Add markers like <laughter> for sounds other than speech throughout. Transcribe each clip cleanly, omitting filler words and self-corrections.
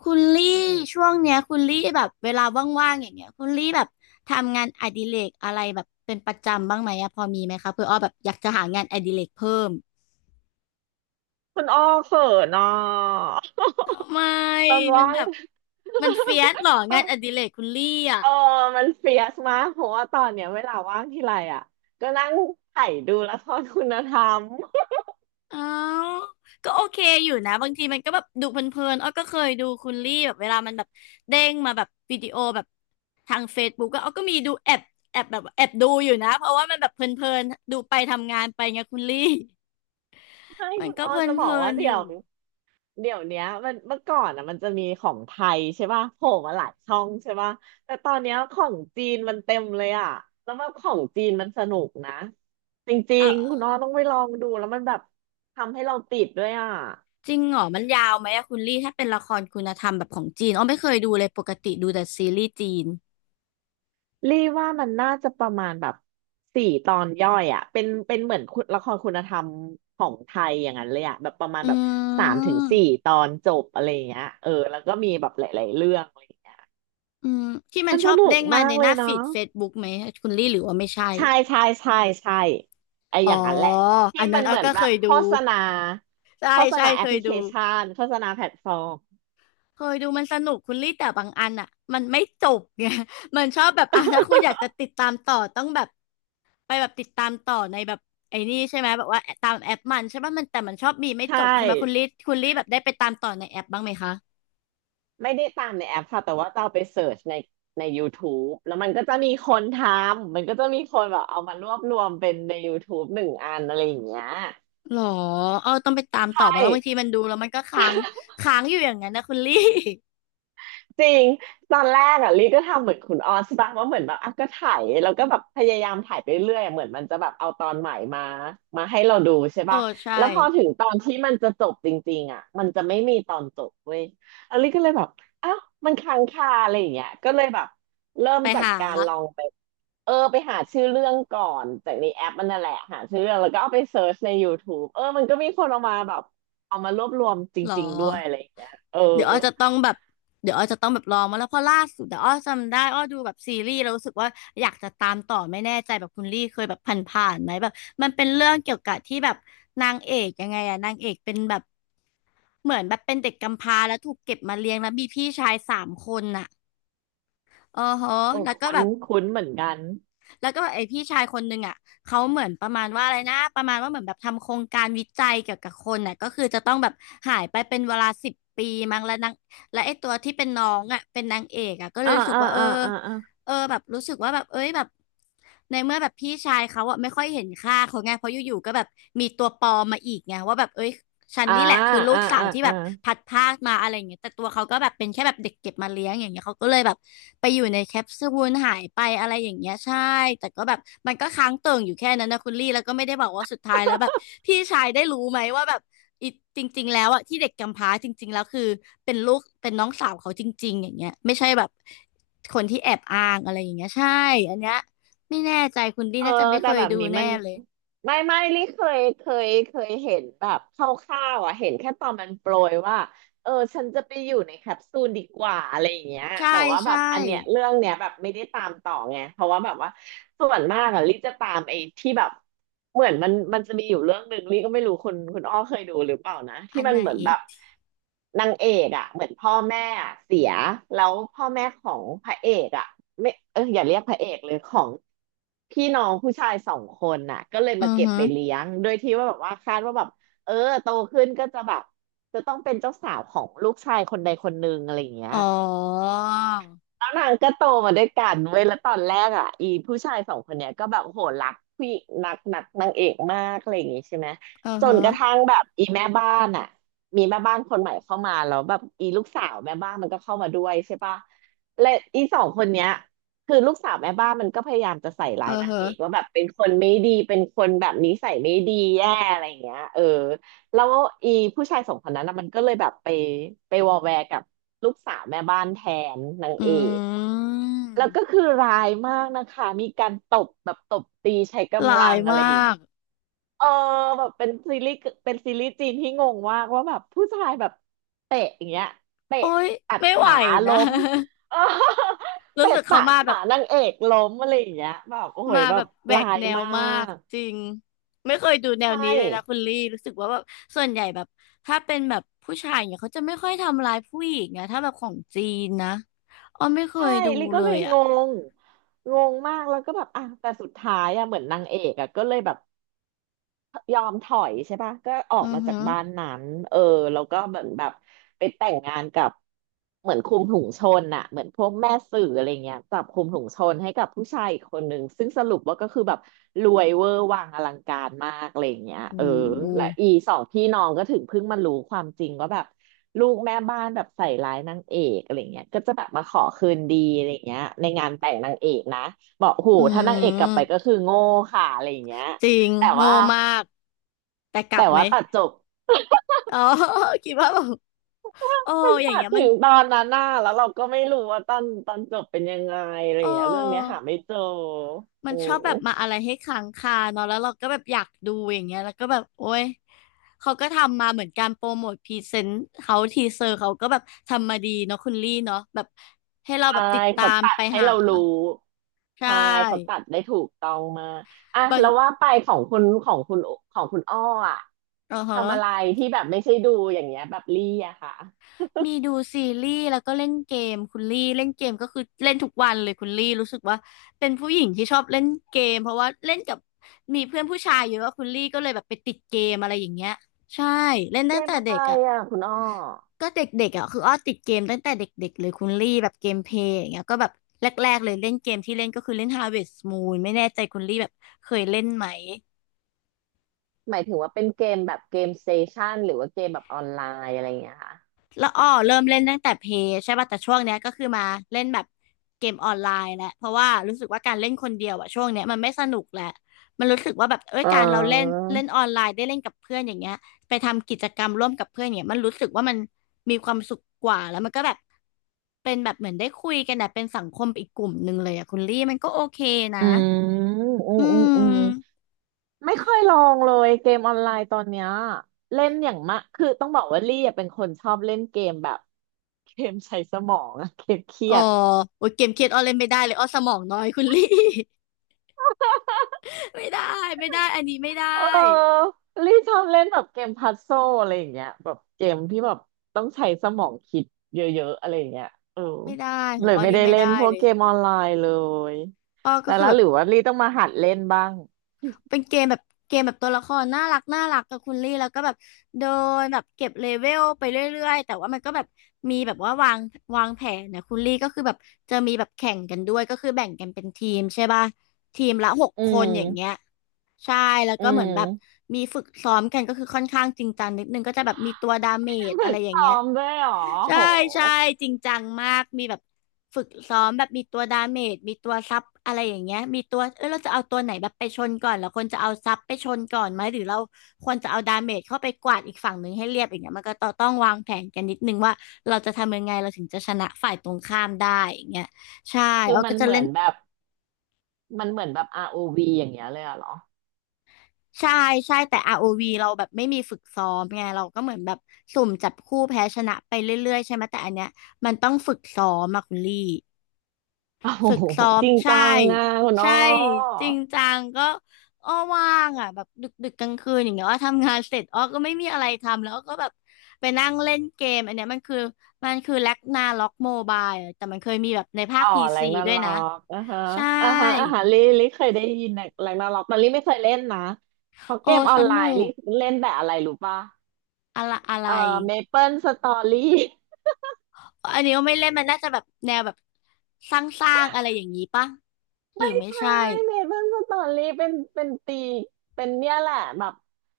คุณลี่ช่วงเนี้ยคุณลี่แบบเวลาว่างๆอย่างเงี้ยคุณลี่แบบทำงานอดิเรกอะไรแบบเป็นประจำบ้างไหมอะพอมีไหมคะเพื่ออ้อแบบอยากจะหางานอดิเรกเพิ่มคุณอ้อเขินอ่ะทำไมตอนมันว่าแบง บ <laughs> มันเฟียสเหรอต้องานองดิเรกคุณลี่อะเออมันเฟียสมากเพราะว่าตอนเนี้ยเวลาว่างทีไรอ่ะก็นั่งไถ่ดูละครคุณธรรมอ้าวก็โอเคอยู่นะบางทีมันก็แบบดูเพลินๆอ้อก็เคยดูคุณลี่แบบเวลามันแบบเด้งมาแบบวิดีโอแบบทางเฟซบุ๊กก็อ้อก็มีดูแอบแอบแบบแอบดูอยู่นะเพราะว่ามันแบบเพลินๆดูไปทำงานไปไงคุณลี่ ให้มันคุณก็อ้อเพลินจะบๆอกว่าลอเดี๋ยยู่วเดี๋ยวเนี้ยมันเมื่อก่อนอ่ะมันจะมีของไทยใช่ป่ะโผล่มาหลายช่องใช่ป่ะแต่ตอนเนี้ยของจีนมันเต็มเลยอ่ะแล้วว่าของจีนมันสนุกนะจริเอองๆคุณอ้อต้องไปลองดูแล้วมันแบบทำให้เราติดด้วยอ่ะ จริงเหรอมันยาวไหมอะคุณลี่ถ้าเป็นละครคุณธรรมแบบของจีนอ้อไม่เคยดูเลยปกติดูแต่ซีรีส์จีนรี่ว่ามันน่าจะประมาณแบบ4 ตอนย่อยอ่ะเป็นเหมือนคุณละครคุณธรรมของไทยอย่างนั้นเลยอ่ะแบบประมาณอืแบบสามถึงสี่มตอนจบอะไรอย่างเงี้ยเออแล้วก็มีแบบหลายๆเรื่องอะไรอย่างเงี้ยอืมที่มัมันนชสอบนุเด้กงมามาในกเลหยน้าฟีเนาะดเฟซบุ๊กไหมคุณลี่หรือว่าไม่ใช่ใช่ใช่ใช่ใช่ไออย่าอ๋องนั้นแหละที่อันนั้มันนอ้เหอมือนก็แบเคบยโฆดูษณาใช่โฆษใช่ณาแอเคปพยลิเคดู ชันโฆษณาแพลตฟอร์มเคยดูมันสนุกคุณลี่แต่บางอันอ่ะมันไม่จบไง <laughs> มันชอบแบบอ่ะถ้าคุณอยากจะติดตามต่อต้องแบบไปแบบติดตามต่อในแบบไอ้นี่ใช่ไหมแบบว่าตามแอปมันใช่ป่ะมันแต่มันชอบมีไม่ใช่ จบใช่ไหมคุณลี่คุณลี่แบบได้ไปตามต่อในแอปบ้างไหมคะไม่ได้ตามในแอปค่ะแต่ว่าจะเอาไปเสิร์ชในใน YouTube แล้วมันก็จะมีคนทำมันก็จะมีคนแบบเอามารวบรวมเป็นใน YouTube 1 อันอะไรอย่างเงี้ยหรอเออต้องไปตามต่ใช่ อบ้างแล้วบางทีมันดูแล้วมันก็ค้างค้างอยู่อย่างนั้นนะคุณลี่ จริงตอนแรกอ่ะลิก็ทำเหมือนคุณออสป่ะว่าเหมือนแบบอ่ะก็ถ่ายแล้วก็แบบพยายามถ่ายไปเรื่อยอะเหมือนมันจะแบบเอาตอนใหม่มาให้เราดูใช่ <laughs> เออป่ะใช่แล้วพอถึงตอนที่มันจะจบจริงๆอ่ะมันจะไม่มีตอนจบเว้ยแล้วลิก็เลยแบบอ้าวมันค้างคาอะไรอย่างเงี้ยก็เลยแบบเริ่มไปจากหาการลองไปเออไปหาชื่อเรื่องก่อนจากในแอปมันนั่นแหละหาชื่อเรื่องแล้วก็เอาไปเซิร์ชใน YouTube เออมันก็มีคนเอามาแบบเอามารวบรวมจหรอ ริงๆด้วยอะไรอย่างเงี้ยเออ เดี๋ยวอ้อจะต้องแบบเดี๋ยวอ้อจะต้องแบบลองมาแล้วเพราะล่าสุดเดี๋ยวอ้อจำได้อ้อดูแบบซีรีส์แล้วรู้สึกว่าอยากจะตามต่อไม่แน่ใจแบบคุณลี่เคยแบบผ่านๆไหมแบบมันเป็นเรื่องเกี่ยวกับที่แบบนางเอกยังไงอะนางเอกเป็นแบบเหมือนแบบเป็นเด็กกำพร้าแล้วถูกเก็บมาเลี้ยงแล้วมีพี่ชายสามคนอ่ะอ๋อฮะโอ้แล้วก็คุ้แบนบ คุ้นเหมือนกันแล้วก็ไอพี่ชายคนหนึ่งอ่ะเขาเหมือนประมาณว่าอะไรนะประมาณว่าเหมือนแบบทำโครงการวิจัยเกี่ยวกับคนน่ะก็คือจะต้องแบบหายไปเป็นเวลา10 ปีมั้งแล้วนางและไอตัวที่เป็นน้องอ่ะเป็นนางเอกอ่ะก็เลยอ่ารู้สึกอ่าว่าเอออ่าอ่าอ่าเออแบบรู้สึกว่าแบบเอ้ยแบบในเมื่อแบบพี่ชายเขาอ่ะไม่ค่อยเห็นค่าเขาไงเพราะอยู่ๆก็แบบมีตัวปลอมมาอีกไงว่าแบบเอ้ย ฉันอ่านี่แหละคือลูอ่ากสาวอ่าที่แบอ่าบพัดพรากมาอะไรอย่างเงี้ยแต่ตัวเขาก็แบบเป็นแค่แบบเด็กเก็บมาเลี้ยงอย่างเงี้ยเขาก็เลยแบบไปอยู่ในแคปซูลหายไปอะไรอย่างเงี้ยใช่แต่ก็แบบมันก็ค้างเติ่งอยู่แค่นั้นนะคุณลี่แล้วก็ไม่ได้บอกว่าสุดท้ายแล้วแบบพี่ชายได้รู้ไหมว่าแบบอีจริงๆแล้วอะที่เด็กกำพร้าจริงๆแล้วคือเป็นลูกเป็นน้องสาวเขาจริงๆอย่างเงี้ยไม่ใช่แบบคนที่แอบอ้างอะไรอย่างเงี้ยใช่อันเนี้ยไม่แน่ใจคุณลี่เออน่าจะไม่เคแต่ยแบบดูนี้มันแน่เลยไม่ลี่เคยเห็นแบบคร่าวๆอ่ะเห็นแค่ตอนมันโปรยว่า เออฉันจะไปอยู่ในแคปซูลดีกว่าอะไรอย่างเงี้ยใช่แต่ว่าแบใช่บอันเนี้ยเรื่องเนี้ยแบบไม่ได้ตามต่อไงเพราะว่าแบบว่าส่วนมากอะลิจะตามไอ้ที่แบบเหมือนมันจะมีอยู่เรื่องหนึ่งลิก็ไม่รู้คุณอ้อเคยดูหรือเปล่านะอัที่นมัไหนนเหมือนแบบนางเอกอะเหมือนพ่อแม่อะเสียแล้วพ่อแม่ของพระเอกอะไม่เอออย่าเรียกพระเอกเลยของพี่น้องผู้ชายสองคนน่ะก็เลยอืมาอเก็บฮึ ไปเลี้ยงโดยที่ว่าแบบว่าคาดว่าแบบเออโตขึ้นก็จะแบบ จะต้องเป็นเจ้าสาวของลูกชายคนใดคนหนึ่งอะไรอย่างเงี้ยอ๋อแล้วนางก็โตมาด้วยกันเว้ยแล้วตอนแรกอ่ะอีผู้ชายสองคนเนี้ยก็แบบโหรักผู้หญิงนักนักนางเอกมากอะไรอย่างงี้ใช่ไหมเออจนฮะกระทั่งแบบอีแม่บ้านอ่ะมีแม่บ้านคนใหม่เข้ามาแล้วแบบอีลูกสาวแม่บ้านมันก็เข้ามาด้วยใช่ปะและอีสองคนเนี้ยคือลูกสาวแม่บ้านมันก็พยายามจะใส่เอร้าอยนางฮะเอกว่าแบบเป็นคนไม่ดีเป็นคนแบบนิสัยไม่ดีแย่อะไรอย่างเงี้ยเออ แล้วอีผู้ชายสองคนนั้นนะมันก็เลยแบบไปวอแวร์กับลูกสาวแม่บ้านแทนนางอืเอกแล้วก็มคือร้ายมากนะคะมีการตบแบบตบตีใช้หลากำลัยงอะมาไรอย่างเงี้กยเออแบบเป็นซีรีส์จีนที่งงมากว่าแบบผู้ชายแบบเตะอย่างเงี้ยเตะโอ้ยตัดไม่ไหวขานะ ล้มเออ <laughs> รู้เตะสึกเขาตะมาแบขาบนางเอกล้มอะไรอย่างเงี้ยแบบโอ้ยมาแบแบบบแหวร้ากยแนวมามากกจริง ไม่เคยดูแนวใช่ นี้เลยนะคุณลี่รู้สึกว่าแบบส่วนใหญ่แบบถ้าเป็นแบบผู้ชายเนี่ยเขาจะไม่ค่อยทำร้ายผู้หญิงนะถ้าแบบของจีนนะอ้อไม่เคใช่ยดูลิก็เลเลยยอ่ะงง งงมากแล้วก็แบบอ่ะแต่สุดท้ายอ่ะเหมือนนางเอกอ่ะก็เลยแบบ ยอมถอยใช่ปะก็อออืกอมาฮึจากบ้านนั้นเออแล้วก็เหมือนแบบไปแต่งงานกับเหมือนคุมถุงชนอะเหมือนพวกแม่สื่ออะไรเงี้ยจับคุมถุงชนให้กับผู้ชายอีกคนนึงซึ่งสรุปว่าก็คือแบบรวยเวอร์วังอลังการมากอะไรเงี้ยโอ้เออโหและอี2 พี่น้องก็ถึงเพิ่งมารู้ความจริงว่าแบบลูกแม่บ้านแบบใส่ร้ายนางเอกอะไรเงี้ยก็จะแบบมาขอคืนดีอะไรเงี้ยในงานแต่งนางเอกนะบอกโหอืถ้านางเอกกลับไปมก็คือโง่ค่ะอะไรเงี้ยจริงแต่โง่ว่า มากแต่กลับไหมตัดจบ <laughs> อ๋อ <laughs> คิดว่าแบบ เออมันอย่าตังดเงี้ยถึมันงตอนนั้นน่ะแล้วเราก็ไม่รู้ว่าตอนจบเป็นยังไงอะไรเอย่างเงี้ยเรื่องเนี้ยออหาไม่เจอมันโอ้ชอบแบบมาอะไรให้ค้างคาเนาะแล้วเราก็แบบอยากดูอย่างเงี้ยแล้วก็แบบโอ้ย เขาก็ทำมาเหมือนการโปรโมทพรีเซนต์เขาทีเซอร์เขาก็แบบทำมาดีเนาะคุณลี่เนาะแบบให้เราแบใช่บติดตาเขามตัไปดให้หาเรารู้ใชใช่เขา่ตัดได้ถูกต้องมากอ่ะบางแล้วว่าไปของคุณอ้ออะเออทำอะไรฮะ ที่แบบไม่ใช่ดูอย่างเงี้ยแบบลี่อะค่ะมีดูซีรีส์แล้วก็เล่นเกมคุณลี่เล่นเกมก็คือเล่นทุกวันเลยคุณลี่รู้สึกว่าเป็นผู้หญิงที่ชอบเล่นเกมเพราะว่าเล่นกับมีเพื่อนผู้ชายเยอะคุณลี่ก็เลยแบบไปติดเกมอะไรอย่างเงี้ยใช่เล่นเกตั้งมแต่อะเด็ไรกอ่ะอะคุณอ้อก็เด็กๆอ่ะคืออ้อติดเกมตั้งแต่เด็กๆเลยคุณลี่แบบเกมเพลย์อย่างเงี้ยก็แบบแรกๆเลยเล่นเกมที่เล่นก็คือเล่น Harvest Moon ไม่แน่ใจคุณลี่แบบเคยเล่นไหม หมายถึงว่าเป็นเกมแบบเกมสเตชันหรือว่าเกมแบบออนไลน์อะไรอย่างเงี้ยค่ะแล้วอ้อเริ่มเล่นตั้งแต่เพย์ใช่ป่ะแต่ช่วงเนี้ยก็คือมาเล่นแบบเกมออนไลน์แหละเพราะว่ารู้สึกว่าการเล่นคนเดียวอะช่วงเนี้ยมันไม่สนุกแหละมันรู้สึกว่าแบบเอ้ยอ๋อ การเราเล่นเล่นออนไลน์ได้เล่นกับเพื่อนอย่างเงี้ยไปทำกิจกรรมร่วมกับเพื่อนอย่างเงี้ยมันรู้สึกว่ามันมีความสุขกว่าแล้วมันก็แบบเป็นแบบเหมือนได้คุยกันนะเป็นสังคมอีกกลุ่มหนึ่งเลยอะคุณลี่มันก็โอเคนะอืมอือืมอืมอืมมไม่ค่อยลองเลยเกมออนไลน์ตอนเนี้ยเล่นอย่างมะคือต้องบอกว่าลี่อะเป็นคนชอบเล่นเกมแบบเกมใช้สมองอะเกมเครีอ๋อยดโอ้ยเกมเครียดอ้อเล่นไม่ได้เลยอ้อสมองน้อยคุณลี่ <laughs> ไม่ได้ไม่ได้อันนี้ไม่ได้ เออลี่ชอบเล่นแบบเกมพัซโซลอะไรอย่างเงี้ยแบบเกมที่แบบต้องใช้สมองคิดเยอะๆอะไรอย่างเงี้ยเออไม่ได้ขอเลงยอ้อไม่นี่ได้ไม่เล่ได้นพวกเลยเกมออนไลน์เลยอ้อก็แต่คือละแบบหรือว่าลี่ต้องมาหัดเล่นบ้างเป็นเกมแบบตัวละครน่ารักน่ารักกับคุณลี่แล้วก็แบบเดินแบบเก็บเลเวลไปเรื่อยๆแต่ว่ามันก็แบบมีแบบว่าวางแผนนะคุณลี่ก็คือแบบจะมีแบบแข่งกันด้วยก็คือแบ่งกันเป็นทีมใช่ป่ะทีมละหกอืคนอย่างเงี้ยมใช่แล้วอืก็เหมือนแบบมมีฝึกซ้อมกันก็คือค่อนข้างจริงจังนิดนึงก็จะแบบมีตัวดาเมจฝึอะไรกอย่างซ้อเงี้ย มด้วยเหรอใช่โห ใช่จริงจังมากมีแบบฝึกซ้อมแบบมีตัวดาเมจมีตัวซับอะไรอย่างเงี้ยมีตัวเราจะเอาตัวไหนแบบไปชนก่อนแล้วคนจะเอาซับไปชนก่อนไหมหรือเราควรจะเอาดาเมจเข้าไปกวาดอีกฝั่งหนึ่งให้เรียบอย่างเงี้ยมันก็ต้องวางแผนกันนิดนึงว่าเราจะทำยังไงเราถึงจะชนะฝ่ายตรงข้ามได้อย่างเงี้ยใช่คือเรามัก็นจะเหมืเล่อนนแบบมันเหมือนแบบ ROV อวีอย่างเงี้ยเลยอะเหรอใช่ใช่แต่อาร์โอวีเราแบบไม่มีฝึกซ้อมไงเราก็เหมือนแบบสุ่มจับคู่แพ้ชนะไปเรื่อยๆใช่ไหมแต่อันเนี้ยมันต้องฝึกซ้อมอะคุณลี่ โอ้โหฝึกซ้อมจริงใช่จังอ่ะคุณอ้ใช่อจริงจังก็อ้อว่างอ่ะแบบดึกดึกกลางคืนอย่างเงี้ยอ้อทำงานเสร็จอ้อก็ไม่มีอะไรทำแล้วอ้อก็แบบไปนั่งเล่นเกมอันเนี้ยมันคือแล็กนาล็อกโมบายแต่มันเคยมีแบบในภาอ๋คอพีแรซีงดัด้วนายล็อนะกอ่ะฮะใช่อ่ะฮะอ่ะฮะลิเคยได้ยินแรงแรงดันาล็อกแต่ลี่ไม่เคยเล่นนะ เพราะโอ้เกมอสอนไลนุน์ลี่กเล่นแต่อะไรรู้ป่ะอะไรอะไรเอ่อเมเปิลสตอรี่ อันนี้ก็ไม่เล่นมันน่าจะแบบแนวแบบสร้างๆอะไรอย่างนี้ปะหรือไม่ไม่ใช่ใช่เมดเปิ้ลสตอรี่เป็นเป็นตีเป็นเนี่ยแหละแบบ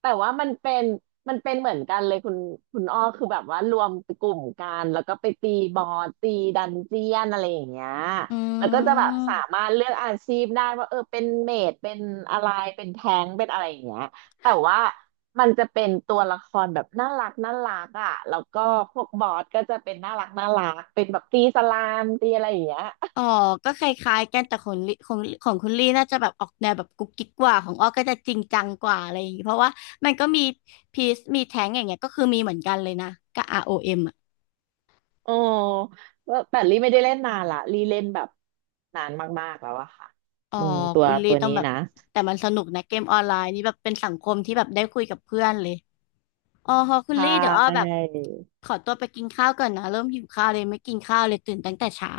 แต่ว่ามันเป็นมันเป็นเหมือนกันเลยคุณอ้อคือแบบว่ารวมกลุ่มกันแล้วก็ไปตีบอสตีดันเจียนอะไรอย่างเงี้ยอืแล้วก็จะแบบสาม มารถเลือกอาชีพได้ว่าเออเป็นเมดเป็นอะไรเป็นแทงค์เป็นอะไรอย่างเงี้ยแต่ว่ามันจะเป็นตัวละครแบบน่ารักน่ารักอ่ะแล้วก็พวกบอสก็จะเป็นน่ารักน่ารักเป็นแบบตีสลามตีอะไรอย่างเงี้ย อ๋อก็คล้ายๆกันแต่ของลิของของคุณลี่น่าจะแบบออกแนวแบบกุ๊กกิ๊กกว่าของอ้อก็จะจริงจังกว่าอะไรอย่างงี้เพราะว่ามันก็มีพีซมีแท้งอย่างเงี้ยก็คือมีเหมือนกันเลยนะกับอ o m อเอ็มอ่ะโอ้ว่าแต่ลี่ไม่ได้เล่นนานละลี่เล่นแบบนานมากๆแล้วอะค่ะอ๋ออืมตัวคุณลี่ตัวต้องนี้แบบนะแต่มันสนุกนะเกมออนไลน์นี่แบบเป็นสังคมที่แบบได้คุยกับเพื่อนเลยอ๋อพอคุณใช่ลี่เดี๋ยวอ้อแบบขอตัวไปกินข้าวก่อนนะเริ่มหิวข้าวเลยไม่กินข้าวเลยตื่นตั้งแต่เช้า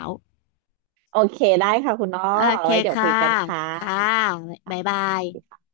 โอเคได้ค่ะคุณน้อโอเอาเคไว้เดี๋ยวคุค่ะยกันค่ะค่ะค่บ๊ายบายะ